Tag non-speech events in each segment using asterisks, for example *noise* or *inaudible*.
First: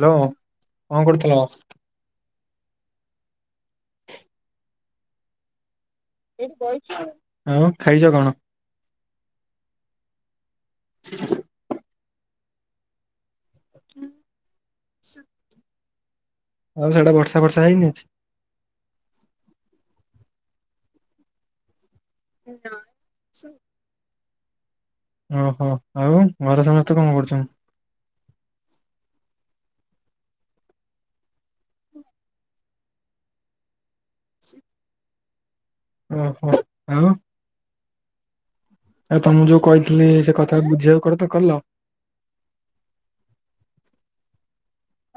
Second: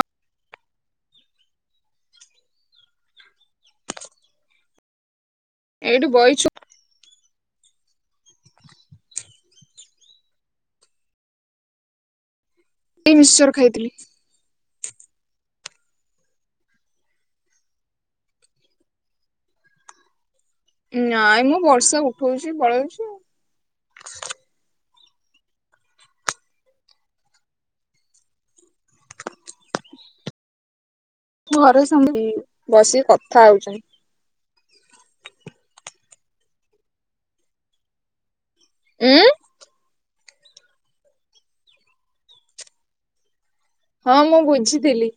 Hello କଣ କରୁଥିଲ? ଏଇଠୁ ବଇଛୁ। ଆଉ ଖାଇଛ କଣ? *inaudible* ଏ ମିକ୍ସଚର ଖାଇଥିଲି। ସତ। ଆଉ ସେଆଡେ ବର୍ଷା ଫର୍ଷା ହେଇନି ଆଜି? ଉ ନାଇମ ବର୍ଷା ଉଠଉଛି ପଳଉଛି ଆଉ। ଓହୋ ଆଉ ଘରେ ସମସ୍ତେ କଣ କରୁଛନ୍ତି? ଘରେ ସେମିତି ବସିକି କଥା ହଉଛନ୍ତି। ଓହୋ ଆଉ ଆଉ ଉଁ ତମକୁ ଯୋଉ କହିଥିଲି ସେ କଥା ବୁଝିଆକୁ କର ତ କଲ? ହଁ ମୁଁ ବୁଝିଥିଲି।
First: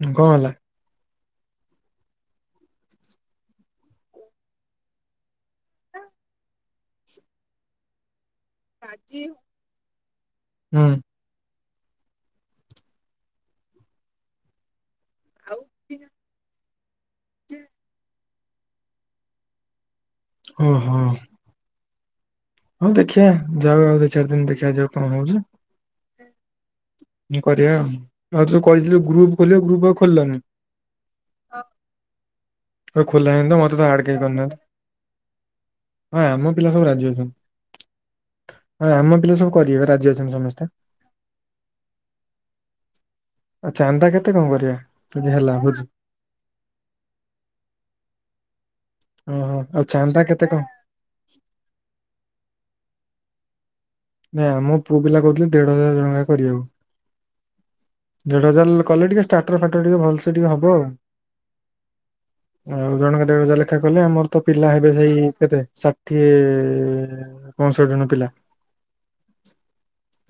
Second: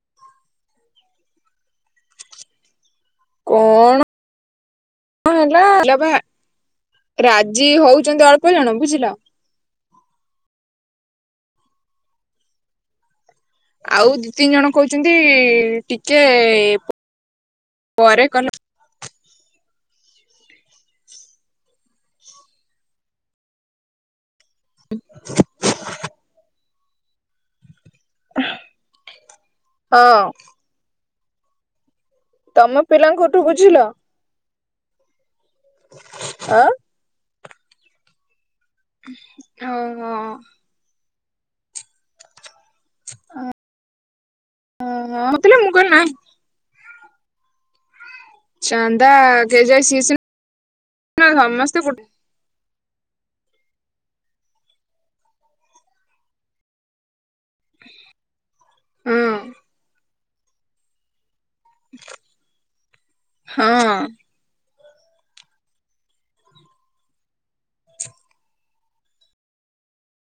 ହୁଁ କଣ ହେଲା? କଣ କଣ ହେଲା ବା ରାଜି ହଉଛନ୍ତି ଅଳ୍ପ ଜଣ ବୁଝିଲ। ହୁଁ। ଆଉ ଦି ତିନି ଜଣ କହୁଛନ୍ତି ଟିକେ ପରେ କଲେ ହଁ ହଁ। ହଉ ଦେଖିଆ ଯାଉ ଆଉ ଦି ଚାରି ଦିନ ଦେଖାଯାଉ କଣ ହଉଛି। କରିବାଉ ଆଉ। ଆଉ ଯୋଉ କହିଥିଲୁ ଗ୍ରୁପ ଖୋଲିବା ଗ୍ରୁପ ଆଉ ହଁ ଖୋଲିଲନି? ତମ ଖୋଲା ପିଲାଙ୍କଠୁ ହେଇନି ତ ବୁଝିଲ ମତେ ତ ଆଡ଼ କେହି କରିନାହାନ୍ତି। ହଁ ଆମ ଆଁ ପିଲା ସବୁ ରାଜି ଅଛନ୍ତି। ହଁ ଆମ ପିଲା ସବୁ କରିିବେ ଓହୋ ରାଜି ଅଛନ୍ତି ସମସ୍ତେ। ଆ ଆଉ ଚାନ୍ଦା କେତେ କଣ କରିବା ଯଦି ହେଲା ମୁଁ କହିଲି ଭୋଜି? ନାଇଁ ଚାନ୍ଦା ଓହୋ ଆଉ ଦିଆଯାଏ ସେ ଚାନ୍ଦା କେତେ କଣ? ସିନା ସମସ୍ତେ ଗୋଟେ ନାଇଁ ଆମ ପୁଅ ପିଲା କହୁଥିଲେ ଦେଢ ହଜାର ଜଣକା କରିବାକୁ। ଦେଢ ହଜାର କଲେ ହଁ ଟିକେ ଷ୍ଟାର୍ଟର ଫାଟର ଟିକେ ଭଲସେ ଟିକେ ହବ ଆଉ। ଆଉ ଜଣକା ଦେଢ ହଜାର ଲେଖା ହଁ କଲେ ଆମର ତ ପିଲା ହେବେ ସେଇ କେତେ ଷାଠିଏ ପଞ୍ଚଷଠି ଜଣ ପିଲା।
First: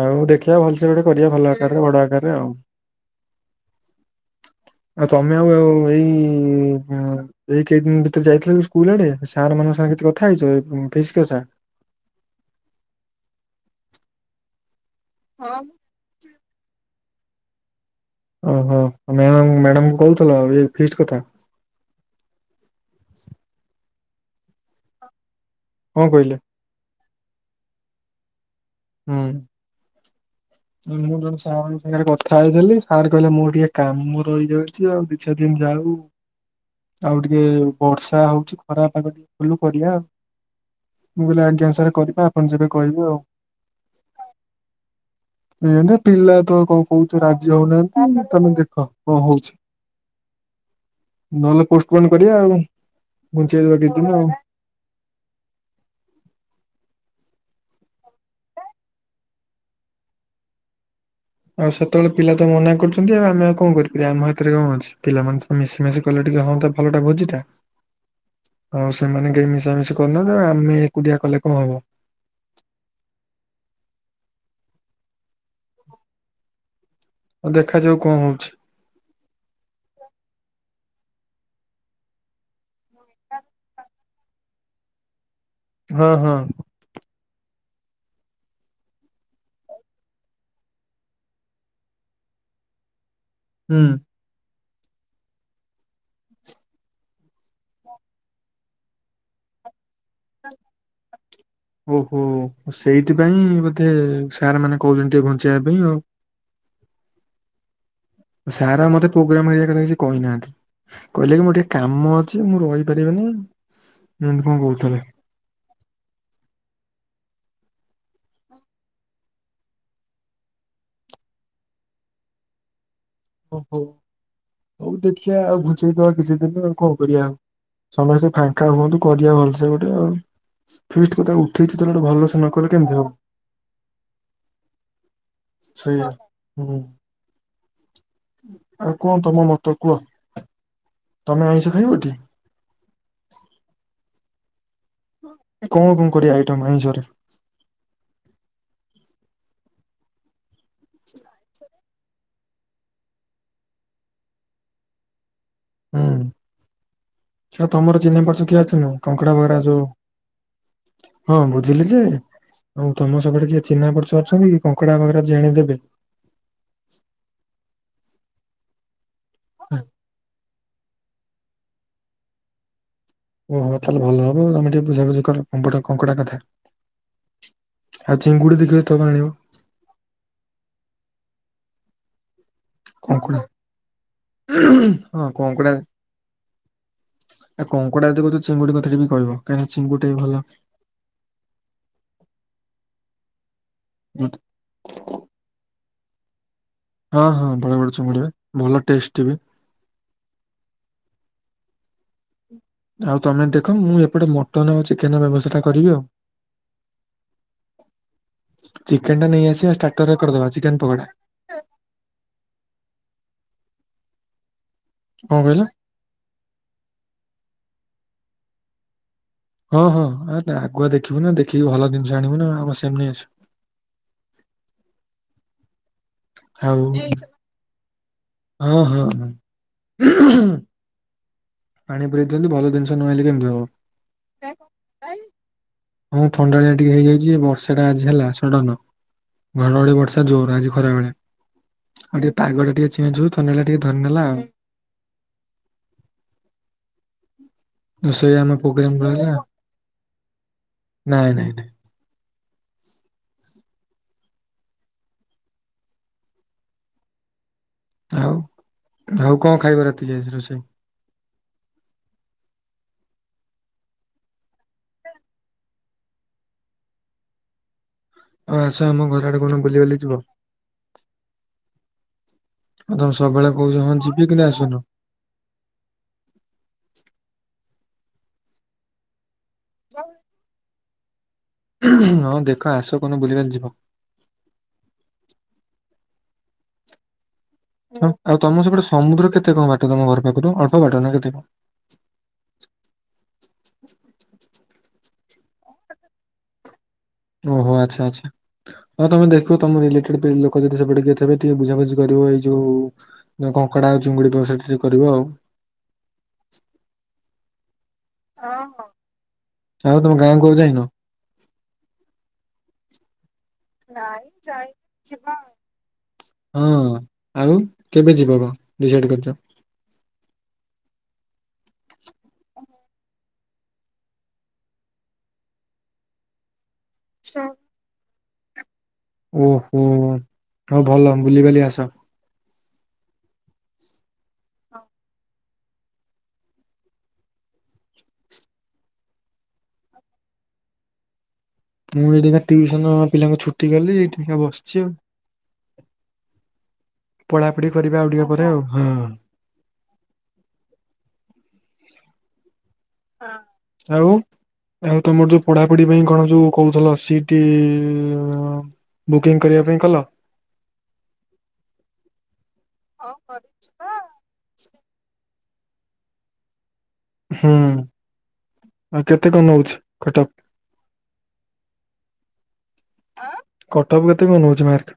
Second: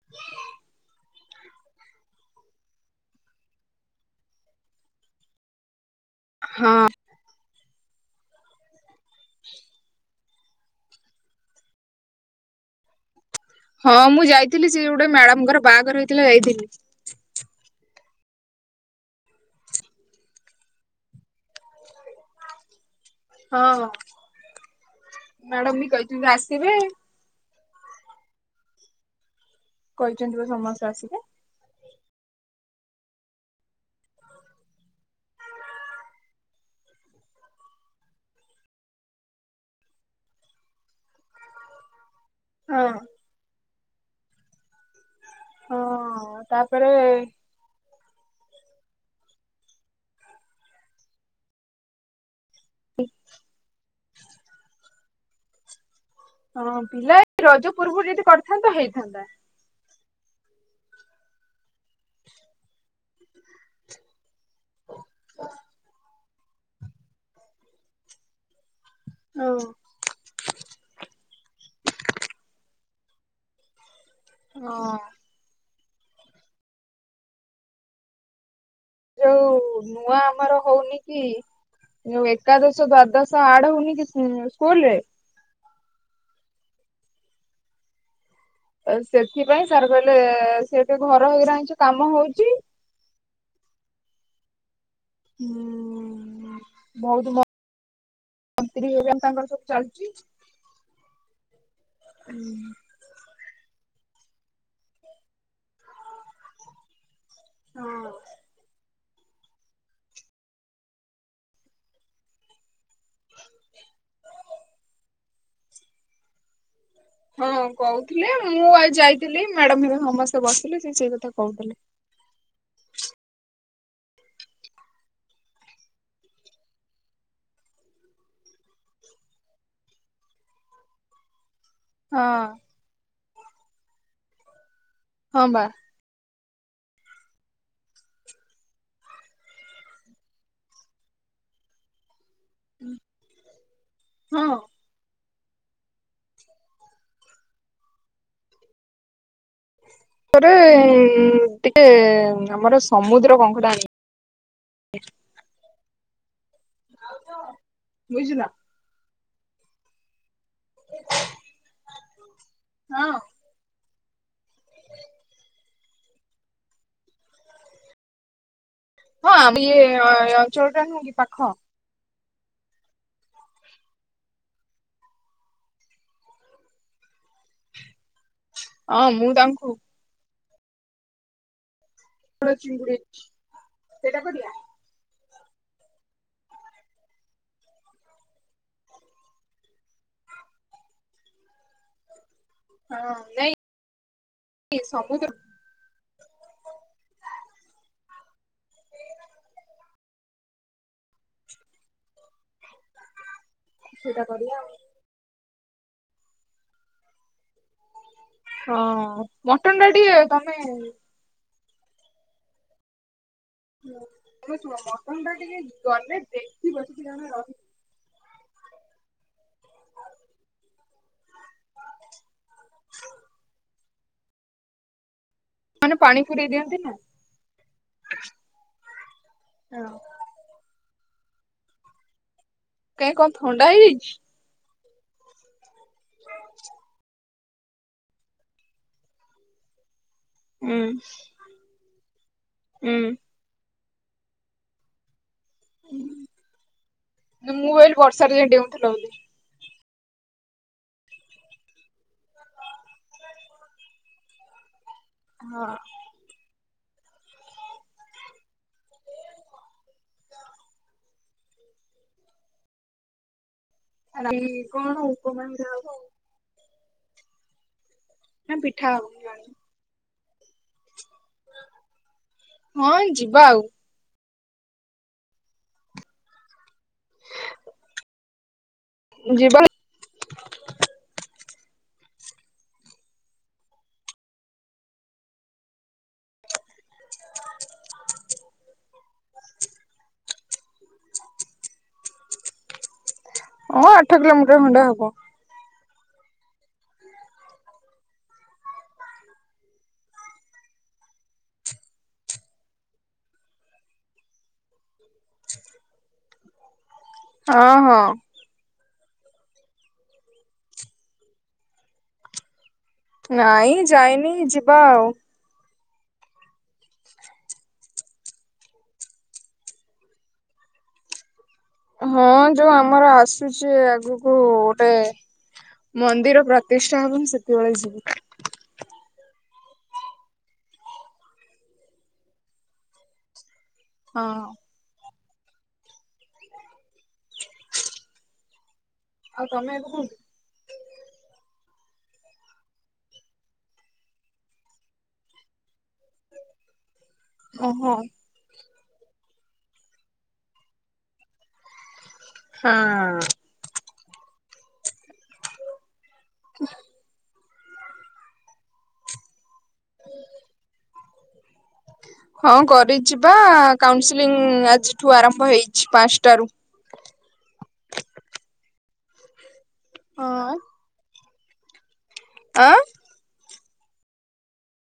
ଆଉ ଦେଖିବା ଭଲ ସେ ଗୋଟେ କରିବା ଭଲ ଆକାରରେ ବଡ ଆକାରରେ ଆଉ। ଆଉ ତମେ ଆଉ ସେଇ ହଁ ଏଇ କେଇ ଦିନ ଭିତରେ ଯାଇଥିଲ କି ସ୍କୁଲ ଆଡେ ସାର୍ ମାନଙ୍କ ସାଙ୍ଗରେ କିଛି କଥା ହେଇଛ ଫିଷ୍ଟି କଥା? ହଁ ମୁଁ ଯାଇଥିଲି ସେ ଗୋଟେ ମ୍ୟାଡାମଙ୍କର ବାହାଘର ହେଇଥିଲା ଯାଇଥିଲି। ଓହୋ ମ୍ୟାଡ ମ୍ୟାଡ଼ାମଙ୍କୁ କହୁଥିଲ ଏ ଫିଷ୍ଟ କଥା? ହଁ ମ୍ୟାଡମ ବି କଣ କହିଛନ୍ତି କହିଲେ? ଆସିବେ। ହୁଁ। କହିଛନ୍ତି ପା ସମସ୍ତେ ଆସିବେ। ସାର୍ ସାଙ୍ଗରେ କଥା ହେଇଥିଲି ସାର୍ କହିଲେ ମୋର ଟିକେ କାମ ରହିଯାଉଛି ଆଉ ଦି ଚାରି ଯାଉ। ଆଉ ଟିକେ ବର୍ଷା ହଉଛି ଖରାପ ଆଗ ଟିକେ ଭୁଲୁ କରିବା ଆଉ। ମୁଁ କହିଲି ଆଜ୍ଞା ଶାରେ କରିବା ଆପଣ ଯେବେ ହଁ କହିବେ ଆଉ। ହଁ ପିଲା ତ କଣ ତାପରେ କହୁଛ ରାଜି ହୋଉନାହାନ୍ତି ତମେ ଦେଖ କଣ ହୋଉଛି। ନହେଲେ ପୋଷ୍ଟପନ କରିବା ଆଉ ଘୁଞ୍ଚେଇଦବା କିଛିଦିନ ଆଉ। ହଁ ପିଲା ଏ ରଜ ପୂର୍ବରୁ ଯଦି କରିଥାନ୍ତ ହେଇଥାନ୍ତା। ଆଉ ସେତେବେଳେ ପିଲା ତ ମନା କରୁଛନ୍ତି ଆଉ ଆଉ କଣ କରିପାରିବା। ଆମ ହାତରେ କଣ ଅଛି ପିଲାମାନେ ମିଶିମାଶି କଲେ ଟିକେ ହଁ ତା ଭଲ ଟା ଭୋଜିଟା ଆଉ ସେମାନେ କେହି ହଁ ମିଶାମିଶି କରୁନ ତ ଆମେ ଏକୁଟିଆ କଲେ କଣ ହବ। ହଁ। ଆଉ ଦେଖାଯାଉ କଣ ହଉଛି। ଯୋଉ ନୂଆ ଆମର ହୋଉନି କି ଯୋଉ ଏକାଦଶ ଦ୍ଵାଦଶ ଆଡ ହୋଉନି କି କୁଁ ସ୍କୁଲରେ ହଁ ହଁ। ଅ ସେଥିପାଇଁ ସାର୍ କହିଲେ ଏ ସେ ତ ଘର *unintelligible* କାମ ହୋଉଚି। ହୁଁ। ଉଁ ଭୋଉତୁ ମ ମନ୍ତ୍ରୀ *unintelligible* ତାଙ୍କର ସବୁ ଚାଲୁଚି। ଓହୋ ଓ ସେଇଥିପାଇଁ ବୋଧେ ସାର୍ ମାନେ କୋହୁଚନ୍ତି ଟିକେ ଘୁଞ୍ଚେଇବା ପାଇଁ ଆଉ। ହଁ। ସାର ଆଉ ମତେ ପ୍ରୋଗ୍ରାମ ଇଏ କଥା କିଛି କହିନାହାନ୍ତି। କହିଲେ କି ମୋର ଟିକେ କାମ ଅଛି ମୁଁ ରହିପାରିବିନି ଏମତି କଣ କରହୁଥୁଲେ। ହଁ କୋହୁଥିଲେ ମୁଁ ଆଉ ଏ ଯାଇଥିଲି ମ୍ୟାଡାମ ହେକା ସମସ୍ତେ ବସିଲେ ସେ ସେଇ କଥା କହୁଥିଲେ। ଓ ହୋଉ ହୋଉ ଦେଖିଆ ଆଉ ବୁଞ୍ଚେଇଦବା କିଛି ଦିନ ଆଉ କଣ କରିବା ଆଉ। ସମସ୍ତେ ଫାଙ୍କା ହୁଅନ୍ତୁ କରିବା ଭଲସେ ଗୋଟେ ଆଉ ଫିଷ୍ଟ କଥା ଉ କିଛି ତୋର ଗୋଟେ ଭଲସେ ହଁ ନ କଲେ କେମିତି ହବ ହଁ ବା ସେଇଆ। ହୁଁ। ଆଉ କଣ ତମ ମତ କୁହ ତମେ ଆଇଁଷ ଖାଇବଟି? ହୁଁ। ହଁ। କଣ କଣ କରିଆ ଆଇଟମ ଆଇଁଷରେ? ରେ ଟିକେ ଆମର ସମୁଦ୍ର କଙ୍କଟା ଆଣି ହୁଁ ସେଟା ତମର ଚିହ୍ନା ବୁଝିଲ ପରିଚ କିିଏ ଅଛନ୍ତି ଆଉ କଙ୍କଡା ବଗେରା ଯୋଉ। ହଁ ବୁଝିଲି ଯେ ଆଉ ହଁ ତମ ସେପଟେ କିିଏ ଚିନହା ପରିଚ ଅଛନ୍ତି କି କଙ୍କଡ଼ା ବାଗେରା ଯିଏ ଆଣି ଦେବେ। ହଁ ଆମ୍ ଆଁ, ଇଏ ଏ ଅଞ୍ଚଳଟା ନୁହଁ କି ପାଖ। ଓହୋ ତାହେଲେ ଭଲ ହବ ତମେ ଟିକେ ବୁଝାବୁଝି କର କଙ୍କଡା କଙ୍କଟା କଥା। ଆଉ ଚିଙ୍ଗୁଡି ଦିଇ ହଁ ମୁଁ ତାଙ୍କୁ ଡା ଚିଙ୍ଗୁଡି କଙ୍କଡା ସେଇଟା କରିବା? ହଁ କଙ୍କଡା ଆଉ କଙ୍କଡ଼ା ଯଦି କୋହୁଚ ଚିଙ୍ଗୁଡି କଥାଟା ବି କହିବ କାହିଁକିନା ଚିଙ୍ଗୁଡିଟା ବି ଭଲ। ହଁ ନାଇଁ ଇ ସବୁ ହଁ ହଁ ବଡ ବଡ ଚୁଙ୍ଗୁଡ ହୁଏ ଭଲ ଟେଷ୍ଟ ବି। ଆଉ ତମେ ଦେଖ ମୁଁ ସେଇଟା ଏପଟେ କରିବା ମଟନ ଆଉ ଚିକେନ ବ୍ୟବସ୍ଥାଟା କରିବି ଆଉ। ହଁ ଚିକେନଟା ନେଇ ଆସିବା ମଟନ ଟା ଷ୍ଟାଟରରେ ଟିକେ କରିଦବା ତମେ ଚିକେନ ପକଡା ହୁଁ *inaudible* ଶୁଣ ମଟନଟା କଣ କହିଲ ଟିକେ ଗଲେ ଦେଖିବ କିଛିଜଣ ରହିକି। ହଁ ହଁ ଆ ନା ଆଗୁଆ ଦେଖିବୁ ନା ଦେଖିକି ଭଲ ଜିନଷ ଆଣିବୁ ନା ଆଉ କଣ ସେମ ନେଇ ଆସୁ। ମାନେ ପାଣି ପୁରରେଇ ଦିଅନ୍ତି ନା ହଁ ହଁ ହଁ। ହଁ। ପାଣି ପରେଇ ଦିଅନ୍ତି ଭଲ ଜିନଷ ନ କାଇଁ ଆଇଁଲେ କଣ କେମିତି ଥଣ୍ଡା ହେଇଯାଇଛି? ହବ। ଏବଂ ଥଣ୍ଡାଟା ଟିକେ ହେଇଯାଉଚି ବର୍ଷାଟା ଆଜି ହେଲା ସଡନ ଘଡଘଡି ବର୍ଷା ଜୋରେ ଆଜି ହୁଁ ଖରା ବେଳେ ଆଉ ଟିକେ ପାଗଟା ଟିକେ ହୁଁ ଚେଞ୍ଚ୍ ହୋଉଚି ଥଣ୍ଡଟା ଟିକେ ଧରି ନେଲା ଆଉ। କିନ୍ତୁ ମୁଁ ଏଇଠୁ ରୋଷେଇ ଆମ ପ୍ରୋବ୍ଲେମ ରହିଲା ନାଇଁ ନାଇଁ ନାଇଁ ହଁ। ଆଉ ଆଉ କଣ ଖାଇବ ରାତିକି ଆଜି ରୋଷେଇ। ରାତି କଣ ଉପମା ଯାହା ହବ ଆଉ। ନା ହ ଆସ ପିଠା ହବ ଆମ ଘର ଆଡେ ଜାଣିନି କଣ ବୁଲି ବାଲି ଯିବ। ହଁ ତମେ ଯିବା ସବୁବେଳେ ଆଉ। କହୁଛ ହଁ ଯିବି କିନ୍ତୁ ଆସୁନ। ଯିବା *unintelligible* ହଁ ଦେଖ ଆସ କୁ ଦିନ ବୁଲିବାଲି ଯିବ। ହଁ ଆଉ ତମ ସେପଟେ ସମୁଦ୍ର କେତେ କଣ ବାଟ ତମ ଘର ପାଖରୁୁ ଅଳ୍ପ ବାଟ ନା କେତେ କଣ? ହ ଆଠ କିଲୋମିଟର ଖଣ୍ଡେ ହବ। ଓହୋ ଆଚ୍ଛା ଆଚ୍ଛା। ହଁ ତମେ ଦେଖିବ ତମ ରିଲେଟେଡ ଲୋକ ଯଦି ସେପଟେ କିଏ ଥିବେ ଟିକେ ବୁଝାବୁଝି କରିବ ଏଇ ଯଉ କଙ୍କଡ଼ା ଆଉ ଚିଙ୍ଗୁଡି ବ୍ୟବସାୟ ଟିକେ କରିବ ଆଉ। ଅଁ ହଁ। ଅଁ ହଁ ଆଉ ତମ ଗାଁକୁ ଆଉ ଯାଇନ? ନାଇଁ ଯାଇନି ଯିବା ଆଉ। ହଁ ଆଉ କେବେ ଯିବ କ ଡିସାଇଡ଼୍ କରିଛ? ହଁ ଯୋଉ ଆମର ଆସୁଛି ଆଗକୁ ଗୋଟେ ମନ୍ଦିର ପ୍ର ତିଷ୍ଟା ହବନି ସେତେବେଳେ ଯିବି। ଓହୋ ଆଉ ଭଲ ବୁଲିିବାଲି ଆସ। ହଁ। ଆଉ ତମେ ଏବେ କଣ ମୁଁ ଏଠିକା ଟିଉସନ ପିଲାଙ୍କୁ ଛୁଟି କଲି ଏଇଠି ବସିଛି ଆଉ। ପଢାପଢି ଓହୋ କରିବି ଆଉ ଟିକିଏ ପରେ ଆଉ ହଁ। ହଁ। ଆଉ ଆଉ ତମର ଯୋଉ ପଢାପଢି ପାଇଁ କଣ ଯୋଉ କହୁଥିଲ ସି ଟି ବୁକିଂ କରିବା ପାଇଁ କଲ? ହଁ କରିଚିବା କାଉନସେଲିଂ ଆଜିଠୁ ଆରମ୍ଭ ହେଇଛି ପାଞ୍ଚଟାରୁ। ହୁଁ ଆଉ କେତେ କଣ ନଉଛି କଟ୍ ପ୍। ହଁ। ଆଁ। ଆଁ କଟପ୍ କେତେ କଣ ନଉଛି ମାର୍କ?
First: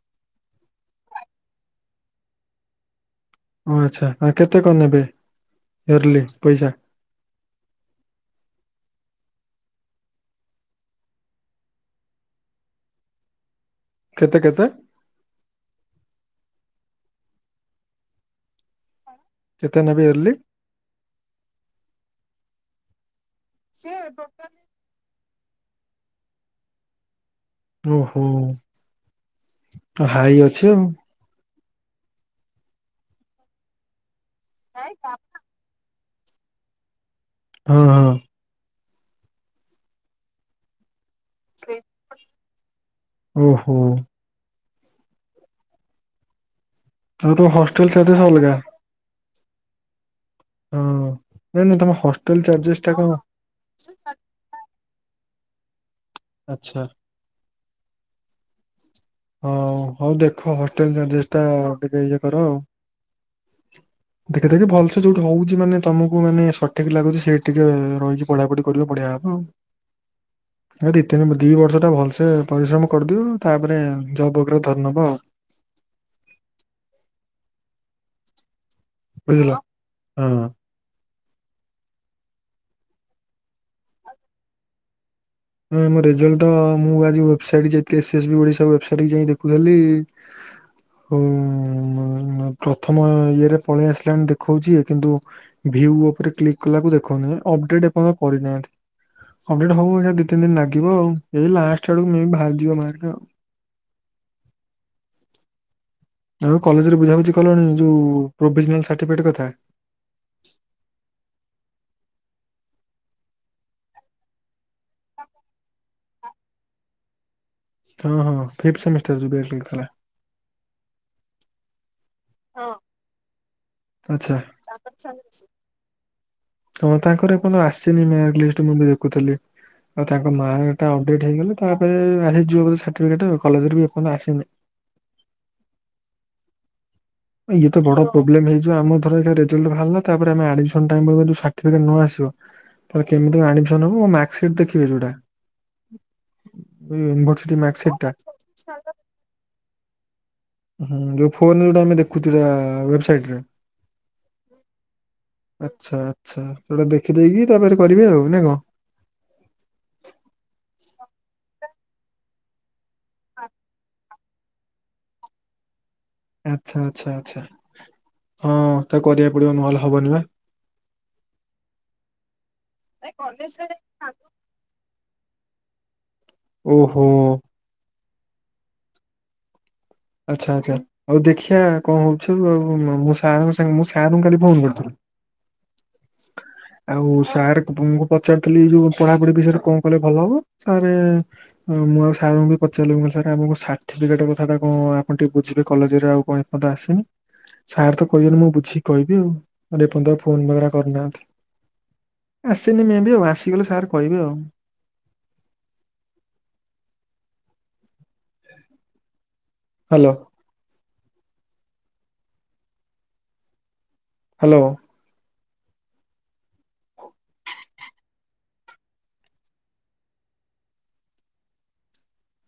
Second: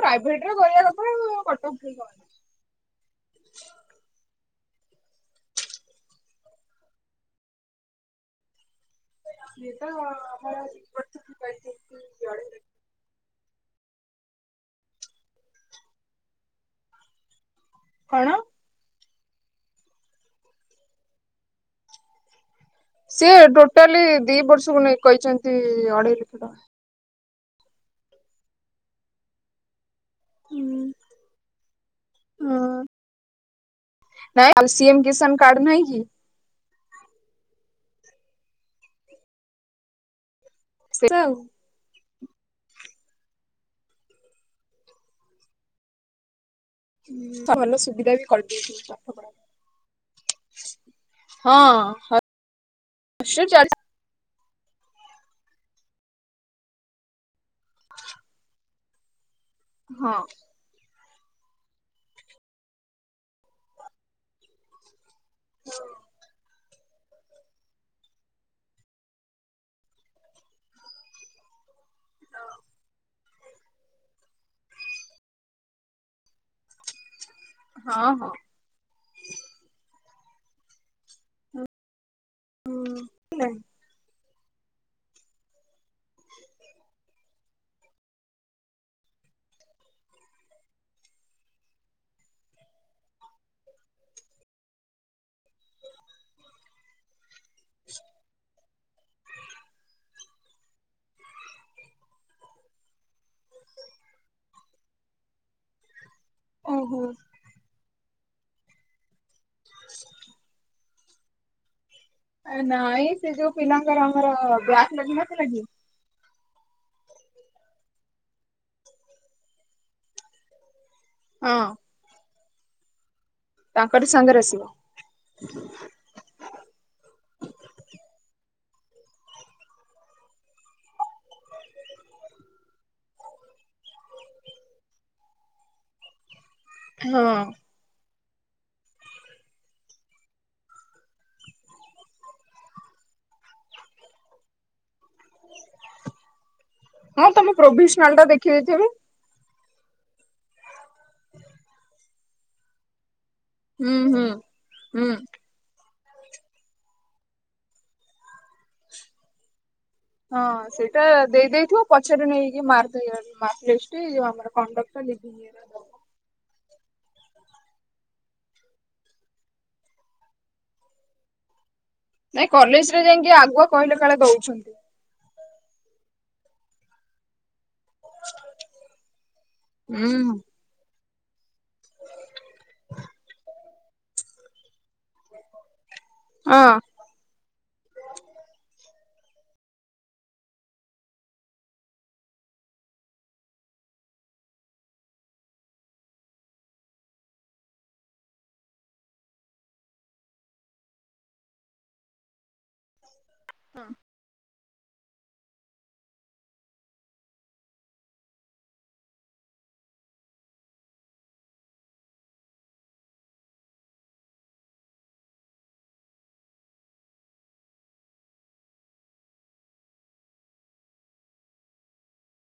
ପ୍ରାଇଭେଟରେ କରିବା କଟପ୍ କିଏ କରୁଛି। ଓ ଆଚ୍ଛା ଆ କେତେ କଣ ନେବେ ଇୟର୍ଲି ପଇସା? *unintelligible* କହିଛନ୍ତି ଅଢେଇ ଲକ୍ଷ। କେତେ କେତେ? କଣ? କେତେ ନେବେ ଏର୍ଲି? ସିଏ ଟୋଟାଲି ଦି ବର୍ଷକୁ ନେଇ କହିଛନ୍ତି ଅଢେଇ ଲକ୍ଷ। ଓହୋ ହାଇ ଅଛି ଆଉ। ହୁଁ ନାଇ ସିଏମ କିସାନ କାର୍ଡ ନାହିଁ କି। ହଁ ହଁ। ସେଟା ଆଉ। ସେପା ଓହୋ। ଆଉ ତମ ତାକୁ ଭଲ ହଷ୍ଟେଲ ସୁବିଧା ଚାର୍ଜେସ୍ ବି ଅଲଗା କରିଦେଇ *inaudible* ହଁ ନାଇଁଁ ନାଇଁ ତମ ହଷ୍ଟେଲ ଚାର୍ଜେସ୍ ଟା କଣ? ହଷ୍ଟେଲ ଚାଲିଛି ଆଛା। ହଁ ହଉ ହଁ ଦେଖ ହଷ୍ଟେଲ ଚର୍ଜ୍ସ ଟା ଟିକେ ଇଏ କର ଆଉ। ଦେଖେ ଦେଖେ ଭଲସେ ଯୋଉଠି ହଉଛି ମାନେ ତମକୁ ମାନେ ସ ଠିକ ଲାଗୁଛି ସେଇ ଟିକେ ରହିକି ପଢାପଢି କରିବ ବଢିଆ ହବ ଆଉ। ଏ ଦି ତିନ ଦି ବର୍ଷ ଟା ଭଲସେ ପରିଶ୍ରମ କରିଦିିଅ ତାପରେ ଜବ ଉପରେ ଧରି ନବ ଆଉ। ହଁ ହଁ। ବୁଝିଲ ହଁ। ହୁଁ ନାଁ ଆମ ରେଜଲ୍ଟ ମୁଁ ଆଜି ୱବସାଇଟ ଯାଇଥିଲି S S B Odisha website ଯାଇ ଦେଖୁଥିଲି ଉଁ ଉ ପ୍ରଥମ ଇଏରେ ପଳେଇ ଆସିଲାଣି ଦେଖଉଛି କିନ୍ତୁ ଭ୍ୟୁ ଉପରେ କ୍ଲିକ୍ କଲା ବେଳକୁ ଦେଖଉନି ଅପଡେଟ କରିନାହାନ୍ତି। ଅପଡେଟ ହବ ଦି ତିନି ଦିନ ଲାଗିବ ଆଉ ଏଇ ଲାଷ୍ଟ ଆଡକୁ ବାହାରିଯିବ ମାର୍କ ଆଉ। ଆଉ କଲେଜରେ ଓହୋ ବୁଝା ବୁଝି କଲଣି ଯୋଉ ପ୍ରୋଭିଜନାଲ ସାର୍ଟିଫିକେଟ କଥା? ନାଇଁ ସେ ଯୋଉ ପିଲାଙ୍କର ଆମର ବ୍ୟାକ ଲାଗିନଥିଲା କିି ହଁ ହଁ ଫିପ୍ଥି ସେମିଷ୍ଟର ଜଉ ବ୍ୟକ୍ ଲାଗିଥିଲା? ହଁ। ହଁ। ତାଙ୍କଠି ସାଙ୍ଗରେ ଆସିବ। ହଁ ତାଙ୍କର ଏପନ୍ତ ଆସିନି ମାର୍କଲିଷ୍ଟ୍ ମୁଁ ଏବେ ଦେଖୁଥିଲି। ଆଉ ତାଙ୍କ ମାଟା ଅପଡେଟ୍ ହେଇଗଲେ ତାପରେ ଆଯିବ ସାର୍ଟିଫିକେଟ କଲେଜରେ ବି ଏପର୍ନ୍ତ ଆସିନି। ହଁ। ଏ ତ ବଡ ପ୍ରୋବେଲମ୍ ହେଇଯିବ ଆମର ଧର ଏଇଖାଁ ରେଜଲ୍ଟ ବାହାରିଲା। ତାପରେ ଆମେ ଆଡମିଶନ୍ ଟାଇମ୍ ବେଳକୁ ଯଦି ସିରିଫିକେଟ ନ ଆସିବ ତାହେଲେ କେମିତି ଙ୍କ ଆଡ଼ମସନ୍ ହେବ? ମାର୍କସିଟ୍ ଦେଖିବି ଯେଉଟା? ହୁଁ ୟୁନିଭର୍ସଟି ମାର୍କ ସିଟ୍ ଟା? କେଜାଣି? ହୁଁ ଯୋଉ ଫୋନ ଯୋଉଟ ଆମେ ଦେଖୁଥିଲେ ୱେବସାଇଟ ରେ? ହୁଁ ହୁଁ ହୁଁ। ଆଚ୍ଛା ଆଚ୍ଛା ସେଟା ଦେଖିଦେଇକି ତାପରେ କରିବେ ଆଉ ନା କଣ?? ହଁ ସେଇଟା ଦେଇ ଦେଇେଥିବ ପଛରେ ନେଇକି ମାର୍କ ମାର୍କଲିଷ୍ଟ୍ ଯୋଉ ଆମର କଣ୍ଡକ୍ଟ ଟା ଲେ। *unintelligible* ଆଚ୍ଛା ଆଚ୍ଛା ଆଚ୍ଛା। ହଁ ତାକୁ କରିବାକୁ ପଡିବ ନହେଲେ ହବନି ବା। ନାଇଁ କଲେଜ ରେ ଯାଇକି ଆଗୁଆ କହିଲେ କାଳେ ଦଉଛନ୍ତି। ଓ ହୋ। ହୁଁ। ଆଚ୍ଛା ଆଚ୍ଛା ହୋଉ ଦେଖିିବା କଣ ହଉଛୁ ଆ ମୁଁ ସାର ମୁଁ ସାର ଙ୍କୁ କାଲି ଫୋନ କରୁଥିଲି ହଁ। ଆଉ ସାର୍ କୁ ପଚାରୁଥିଲି ଯୋଉ ପଢାପଢି ବିଷୟରେ କଣ କଲେ ଭଲ ହବ ସାରେ ହଁ ଆଉ ସାର ଙ୍କୁବି ପଚାରିଲିି ସାର୍ ଆମ ସାର୍ଟିଫିକେଟ କଥାଟା। ହଁ ଆପଣ ଟିକେ ବୁଝିବେ କଲେଜ ରେ ଆଉ କଣନ ଆସିନି। ସାର ତ କହିଦେଲେ ମୁଁ ବୁଝିକି କହିବି ଆଉ ଏ ପର୍ଯ୍ୟାନ୍ତ ଫୋନ ବେଗେରା କରିନାହାନ୍ତି। ଆସନି ମେବି ଆଉ ଆସିଗଲେ ସାର୍ କହିବି ଆଉ। ହ୍ୟାଲୋ। ହ୍ୟାଲ।